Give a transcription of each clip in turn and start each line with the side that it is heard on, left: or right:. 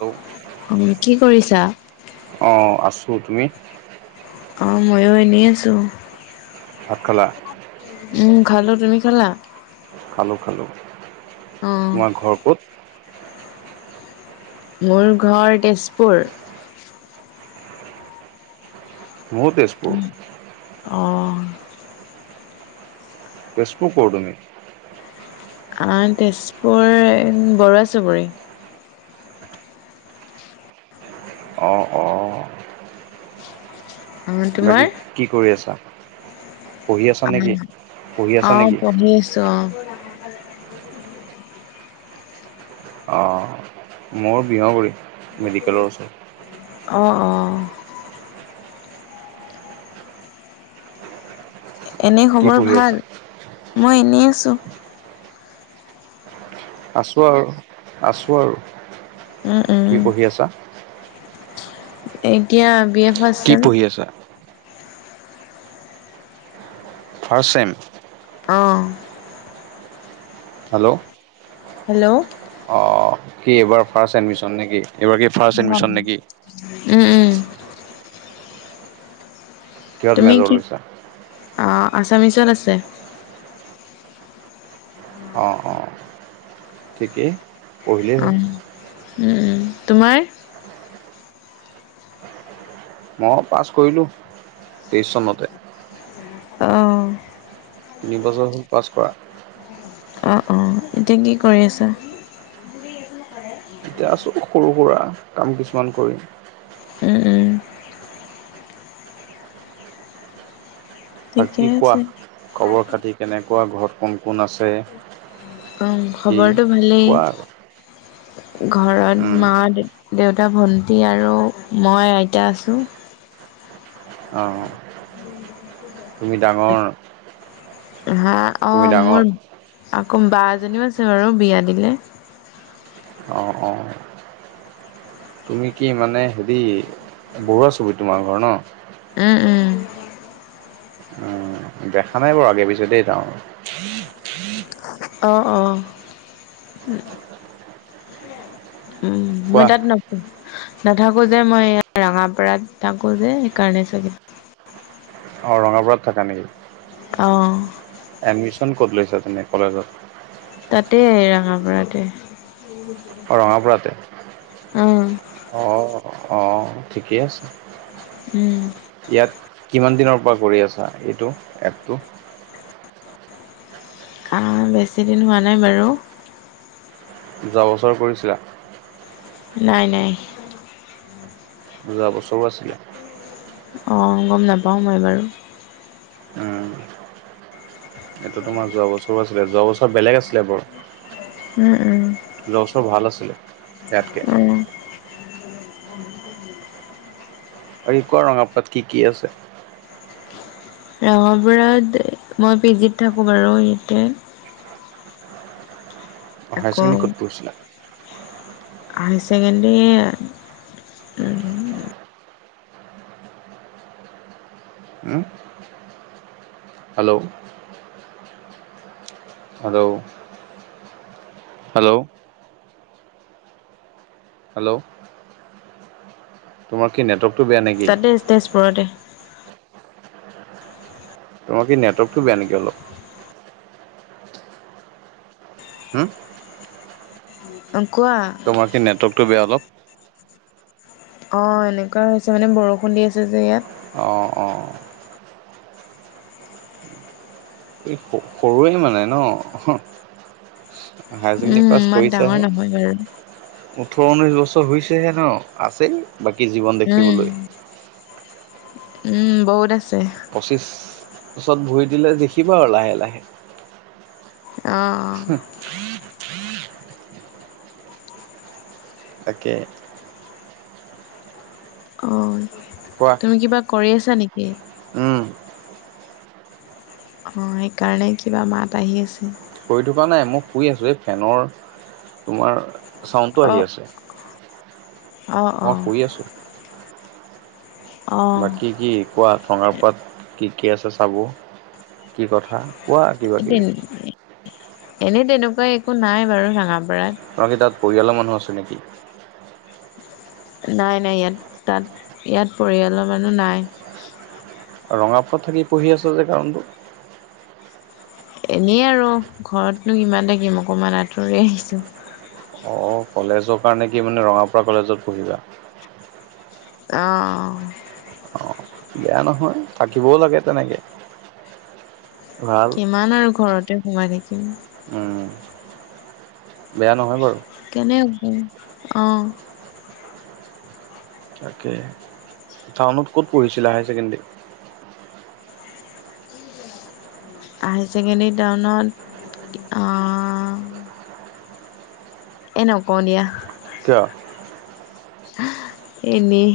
right: Hello
left: উ কি কৰিছা?
right: অ আছো তুমি।
left: অঁ ময়ো এনেই আছোঁ।
right: ভাত খালা?
left: উম খালো, তুমি খালা?
right: খালোঁ খালোঁ,
left: অ
right: তোমাৰ ঘৰ ক'ত?
left: মোৰ ঘৰ তেজপুৰ।
right: মোৰো তেজ
left: অহ।
right: তেজপুৰ কৰ তুমি?
left: আহ তেজপুৰ বৰুৱা চুবুৰী।
right: অ অ
left: অ তোমাৰ?
right: বাকী কি কৰি আছা পঢ়ি আছা নেকি, পঢ়ি
left: অ
right: আছা নেকি?
left: পঢ়ি আছোঁ অহ।
right: অঁ মৌ [unintelligible]
left: অ অ।
right: [inaudible]
left: এনে
right: কি
left: খবৰ
right: পঢ়ি আছা
left: ভাল? মই এনেই আছো।
right: আছোঁ আৰু, আছোঁ আৰু।
left: উম
right: কি
left: উম।
right: পঢ়ি আছা?
left: এতিয়া বি এ ফাষ্ট
right: কি পঢ়ি আছা? First same?
left: অহ।
right: হেল্ল'
left: হেল্ল'
right: অ কি এইবাৰ ফাৰ্ষ্ট এডমিশন নেকি? এইবাৰ কি ফাৰ্ষ্ট এডমিশ্যন
left: অ
right: নেকি
left: উম উম।
right: কিহত
left: তুমি
right: মেজৰ
left: কি,
right: লৈছা
left: অ আছামিছত আছে।
right: অঁ অঁ ঠিকেই। পঢ়িলেই হ'ল
left: অঁ উম উম তোমাৰ?
right: মই পাছ কৰিলো তেইশ চনতে
left: অ।
right: তিনি বছৰ হ'ল পাছ কৰা
left: অ অ এতিয়া কি কৰি আছা
right: এতিয়া আছোঁ সৰু সুৰা কাম কিছুমান কৰি
left: উম, উম, ঠিকে
right: বাকি কোৱা
left: আছে।
right: খবৰ খাতি কেনেকুৱা ঘৰত কোন কোন আছে
left: অ
right: কি
left: খবৰটো ভালেই
right: কোৱা আৰু
left: ঘৰত
right: উম
left: মা দে দেউতা ভণ্টি আৰু মই আইতা আছোঁ
right: অঁ তুমি ডাঙৰ
left: হা অ
right: তুমি ডাঙৰ
left: মোৰ আকৌ বা এজনীও আছে বাৰু বিয়া দিলে
right: অঁ অঁ তুমি কি মানে হেৰি বৰুৱা ছবি তোমাৰ ঘৰ ন
left: উম, উম,
right: উম, দেখা নাই বাৰু আগে পিছে দেই গাৱ
left: অ অ উম মই
right: কোৱা
left: তাত না নাথাকো যে মই ৰাঙাপাৰাত থাকো যে সেইকাৰণে চাগে
right: অ ৰঙাপাৰাত থাকা নিকি
left: অঁ
right: এডমিশন ক'ত লৈছা তুমি কলেজত
left: তাতে ৰাঙাপাৰাতে
right: অঁ ৰঙাপৰাতে
left: উম,
right: অ অঁ ঠিকেই আছে
left: উম
right: ইয়াত কিমান দিনৰ পৰা কৰি আছা এইটো এপটো
left: আহ, বেছি দিন হোৱা নাই বাৰু
right: যোৱা বছৰ কৰিছিলা
left: নাই নাই
right: যোৱা বছৰো আছিলে
left: অঁ গম নাপাওঁ মই বাৰু
right: উম এইটো তোমাৰ যোৱা বছৰো আছিলে যোৱা বছৰ বেলেগ আছিলে বাৰু
left: উম উম
right: যোৱা বছৰ ভাল আছিলে ইয়াতকে আৰু কোৱা ৰঙাপাৰত কি কি আছে
left: ৰঙাপাৰাত মই পি জিত থাকোঁ বাৰু ইয়াতে
right: হায়াৰ
left: আকৌ
right: ছেকেণ্ডেৰী ক'ত পঢ়িছিলা
left: হাই চেকেণ্ডী উম
right: উম হেল্ল' হেল্ল হেল্ল' হেল্ল' তোমাৰ কি নেটৱৰ্কটো বেয়া নেকি
left: তাতে তেজপুৰতে
right: তোমাৰ কি নেটৱৰ্কটো বেয়া নেকি অলপ হুম
left: উম কোৱা
right: তোমাৰ কি নেটৱকৰ্টো বেয়া অলপ
left: অঁ এনেকুৱা হৈছে মানে বৰষুণ দি আছে যে ইয়াত
right: অঁ অঁ এই সৰুৱেই মানে ন হাই ছেকেণ্ডৰী
left: উম
right: পাছ
left: ইমান ডাঙৰ
right: কৰিছাহে
left: নহয় বাৰু
right: ওঠৰ ঊনৈছ বছৰ হৈছেহে ন আছেই বাকী জীৱন
left: উম
right: দেখিবলৈ
left: উম বহুত আছে
right: পঁচিছত ভৰি দিলে জিকিভ আৰু লাহে লাহে
left: অ
right: [unintelligible] তাকে
left: অ
right: কোৱা
left: তুমি কিবা কৰি আছা নেকি
right: উম
left: অঁ সেইকাৰণে কিবা মাত আহি আছে
right: কৰি থকা নাই মই শুই আছোঁ এই ফেনৰ তোমাৰ চাউণ্ডটো
left: অ
right: আহি আছে
left: অ অ
right: মই শুই আছোঁ
left: অ
right: বাকী কি কোৱা টঙাৰ পাত কি কি আছে চাব কি কথা কোৱা কিবা কিবি
left: এনেই তেনেকুৱা একো নাই বাৰু ৰাঙাপাৰাত
right: তোমাৰ কি তাত পৰিয়ালৰ মানুহ আছে নেকি
left: নাই নাই ইয়াত তাত ইয়াত পৰিয়ালৰ মানুহ নাই
right: ৰঙাপাৰত থাকি পঢ়ি আছা যে কাৰণটো
left: এনেই আৰু ঘৰতনো কিমান থাকিম অকণমান আঁতৰি আহিছোঁ
right: অ কলেজৰ কাৰণে কি মানে ৰঙাপাৰা কলেজত পঢ়িবা
left: অঁ
right: বেয়া নহয় থাকিবও লাগে তেনেকে ভাল
left: কিমান আৰু ঘৰতে সোমাই থাকিম
right: উম বেয়া নহয় বাৰু
left: কেনে গল অ
right: তাকে টাউনত ক'ত পঢ়িছিলা হাই ছেকেণ্ডেৰী
left: হাই ছেকেণ্ডেৰী টাউনত আ এ নকওঁ দিয়া
right: কিয়
left: এনেই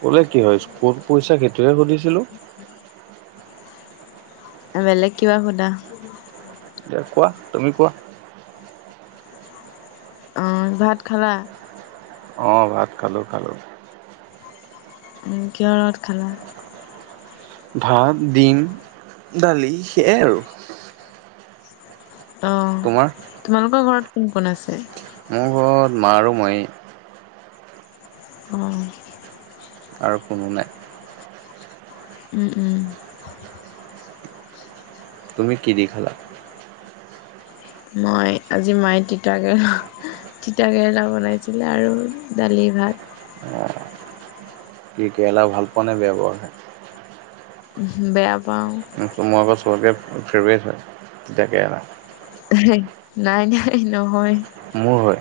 right: কলে কি হয় ক'ত পঢ়িচা সেইটোহে সুধিছিলো
left: বেলেগ কিবা সুধা
right: কোৱা তুমি কোৱা
left: অঁ ভাত খালা
right: অঁ ভাত খালোঁ খালোঁ
left: কিহৰ লগত খালা
right: ভাত ডিম দালি সেইয়াই আৰু
left: অ
right: তোমাৰ
left: তোমালোকৰ ঘৰত কোন কোন আছে
right: মোৰ ঘৰত মা আৰু মইয়ে
left: অ
right: আৰু কোনো নাই
left: উম উম
right: তুমি কি দি খালা।
left: মায়ে আজি মায়ে তিতা কেৰেলা তিতা কেৰেলা বনাইছিলে আৰু দালি ভাত।
right: কি কেৰেলা ভাল পোৱা নে বেয়া পোৱা।
left: বেয়া পাওঁ।
right: মই আকৌ চবকে ফেভৰেট হয় তিতাকেৰেলা।
left: সেই নাই নাই নহয়।
right: মোৰ হয়।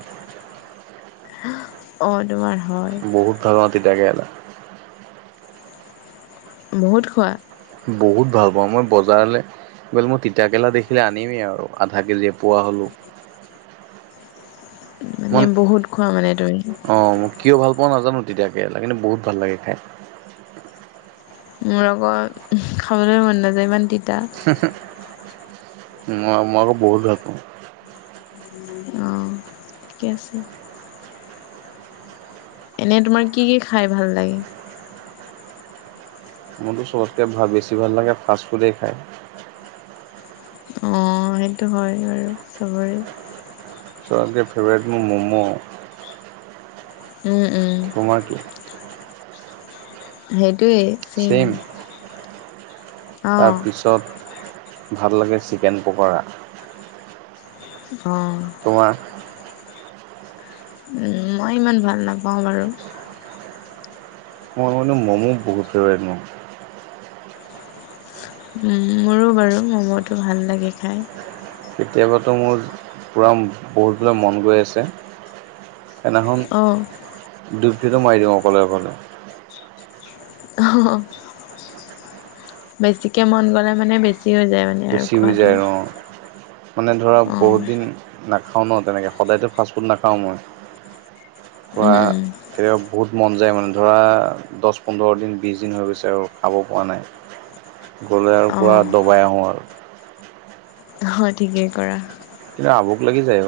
left: অঁ তুমাৰ হয়।
right: বহুত ভাল পাওঁ তিতাকেৰেলা।
left: বহুত শুৱাট।
right: বহুত ভাল পাওঁ মই বজাৰলে। [inaudible] মই তিতাকেৰেলা দেখিলে আনিমেই আৰু আধা কেজি বা এক পোৱা হ'লোঁ। [inaudible]
left: মানে বহুত খোৱা মানে তুমি
right: অ মই কিয় ভাল পোৱা নাজানো তিতাকেৰেলা কিন্তু বহুত ভাল লাগে খাই।
left: মোৰ আকৌ খাবলৈ মন নাযায় ইমান তিতা।
right: মই মোৰো বহুত ভাল পায়।
left: অ ঠিকে আছে। এনেই তোমাৰ কি কি খাই ভাল লাগে।
right: মোৰতো চবতকে বেছি ভাল লাগে ফাষ্ট ফুডেই খাই।
left: অঁ সেইটো হয় আৰু চবৰে।
right: চবতকে ফেভৰেট মোৰ ম'ম'।
left: উম উম।
right: তোমাৰ কি।
left: সেইটোৱেই চেম।
right: ছেম।
left: অ
right: তাৰপিছত ভাল লাগে চিকেন পকৰা।
left: অ।
right: তোমাৰ।
left: উম মই ইমান ভাল নাপাওঁ বাৰু।
right: মই মানে মম' বহুত ফেভাৰেট মোৰ।
left: মোৰো বাৰু ম'ম'টো ভাল লাগে খাই।
right: কেতিয়াবাতো মোৰ পুৰা বহুতবোলে মন গৈ আছে। সেইদিনাখন
left: অ',
right: দুই প্লেটো মাৰি দিওঁ অকলে অকলে।
left: অ। বেছিকে মন গ'লে মানে বেছি হৈ যায়। মানে আৰু
right: বেছি হৈ
left: খোৱাটো।
right: যায় অ। মানে ধৰা বহুত
left: অ',
right: দিন নাখাওঁ ন তেনেকৈ সদায়তো ফাষ্টফুড নাখাওঁ মই।
left: উম,
right: ছোৱা
left: উম,
right: কেতিয়াবা বহুত মন যায় মানে ধৰা। দহ পোন্ধৰ দিন বিশ দিন হৈ গৈছে আৰু খাব পৰা নাই। গ'লে আৰু পূৰা
left: অ',
right: দবাই আহোঁ আৰু।
left: অ', ঠিকেই কৰা।
right: কিন্তু আভুক লাগি যায় ঔ।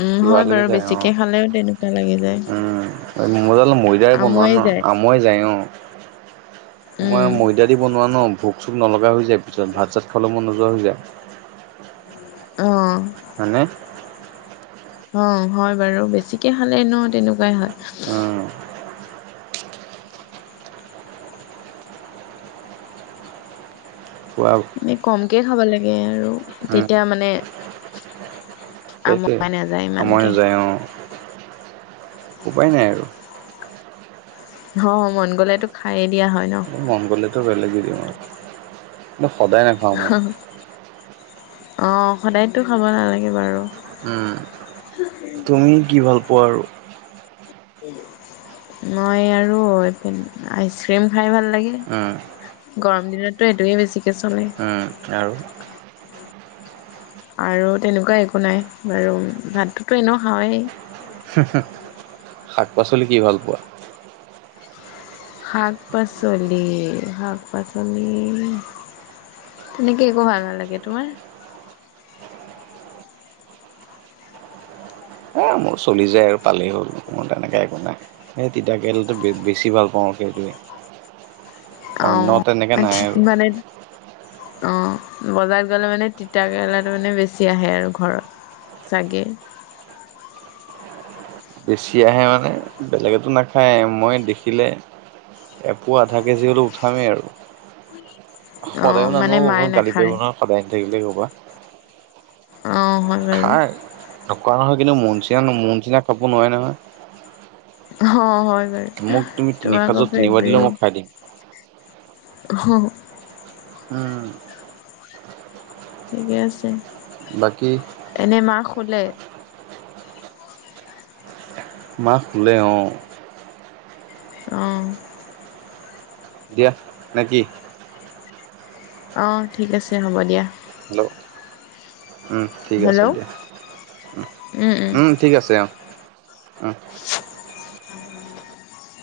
left: উম,
right: কিব
left: হয়
right: লাগি
left: বাৰু
right: যায়
left: বেছিকে
right: অ',
left: খালেও তেনেকুৱা লাগি যায়,
right: উম। [inaudible] ময়দাৰে বনোৱা
left: আমুৱাই
right: ন
left: যায়।
right: আমুৱাই যায় অ'। তোমাৰ
left: উম,
right: ময়দা দি বনোৱা ন ভোক চোক নলগা হৈ যায় পিছত ভাত চাত খাবলে মন নোযোৱা হৈ যায়।
left: অঁ'।
right: হয়নে।
left: অ'! হয় বাৰু। বেছিকে খালে এনেও তেনেকুৱাই হয়।
right: উম কোৱা
left: এনে, কমকে খাব লাগে আৰু।
right: উম
left: তেতিয়া মানে,
right: সেইটোৱে,
left: আমুৱাই নাযায় ইমানকে।
right: আমোৱাই যায় অ'! উপায় নাই আৰু।
left: অ'! মন গ'লেতো খাইয়ে দিয়া হয় ন'।
right: মন গ'লেতো, বেলেগে দি দিওঁ আৰু। সদায় নাখাওঁ মই
left: [unintelligible] অ'! সদায়টো খাব নালাগে বাৰু।
right: উম, তুমি কি ভাল পোৱা আৰু?
left: মই আৰু আইচক্ৰীম খাই ভাল লাগে।
right: উম।
left: গৰম দিনততো, এইটোৱে বেছিকে চলে।
right: উম আৰু?
left: আৰু তেনেকুৱা একো নাই। বাৰু ভাতটোতো এনেও খাওঁৱেই।
right: হোঁ-হোঁ! শাক-পাচলি কি ভাল পোৱা?
left: শাক-পাচলি, শাক-পাচলি তেনেকে, একো ভাল নালাগে। তোমাৰ?
right: এ মোৰ চলি যায় আৰু পালেই হ'ল। মোৰ তেনেকোৱা একো নাই। এই তিতা কেৰেলটো, বে-বেছি ভাল পাওঁ! সেইটোৱে। অন্য
left: অ'!
right: তেনেকে নাই
left: বাকী
right: আৰু।
left: মানে, অ'! বজাৰত গ'লে মানে, তিতা কেৰেলাটো মানে, বেছি আহে আৰু ঘৰত। চাগে।
right: বেছি আহে মানে, বেলেগতো নাখায়। মই দেখিলে এপোৱা, আধা কেজি হ'লেও, উঠামেই আৰু।
left: অ'
right: সদায়ও নানো
left: মানে
right: আৰু।
left: মায়ে
right: ঘৰত গালি পাৰিব
left: নাখায়।
right: নহয়, সদায় আনি থাকিলে সেইসোপা।
left: অ'! হয়। বাৰু
right: খায়। নোখোৱা নহয়, কিন্তু মোৰ নিচিনা, মোৰ নিচিনা খাব নোৱাৰে নহয়।
left: অ'! হয় বাৰু
right: মোক তুমি তিনি
left: তোমাৰ আকৌ,
right: সাঁজত তিনিবাৰ দিলেও মই
left: ফেভৰেট।
right: খাই দিম।
left: [unintelligible]
right: উম।
left: ঠিকে আছে।
right: বাকী?
left: এনে মা শুলে?
right: মা শুলে, অ'!
left: অ'!
right: দিয়া, নে কি?
left: অ'! ঠিক আছে, হ'ব দিয়া।
right: হেল্ল'? উম, ঠিক
left: হেল্ল'
right: আছে দিয়া। উম, উম। ঠিক আছে, অ'! উম।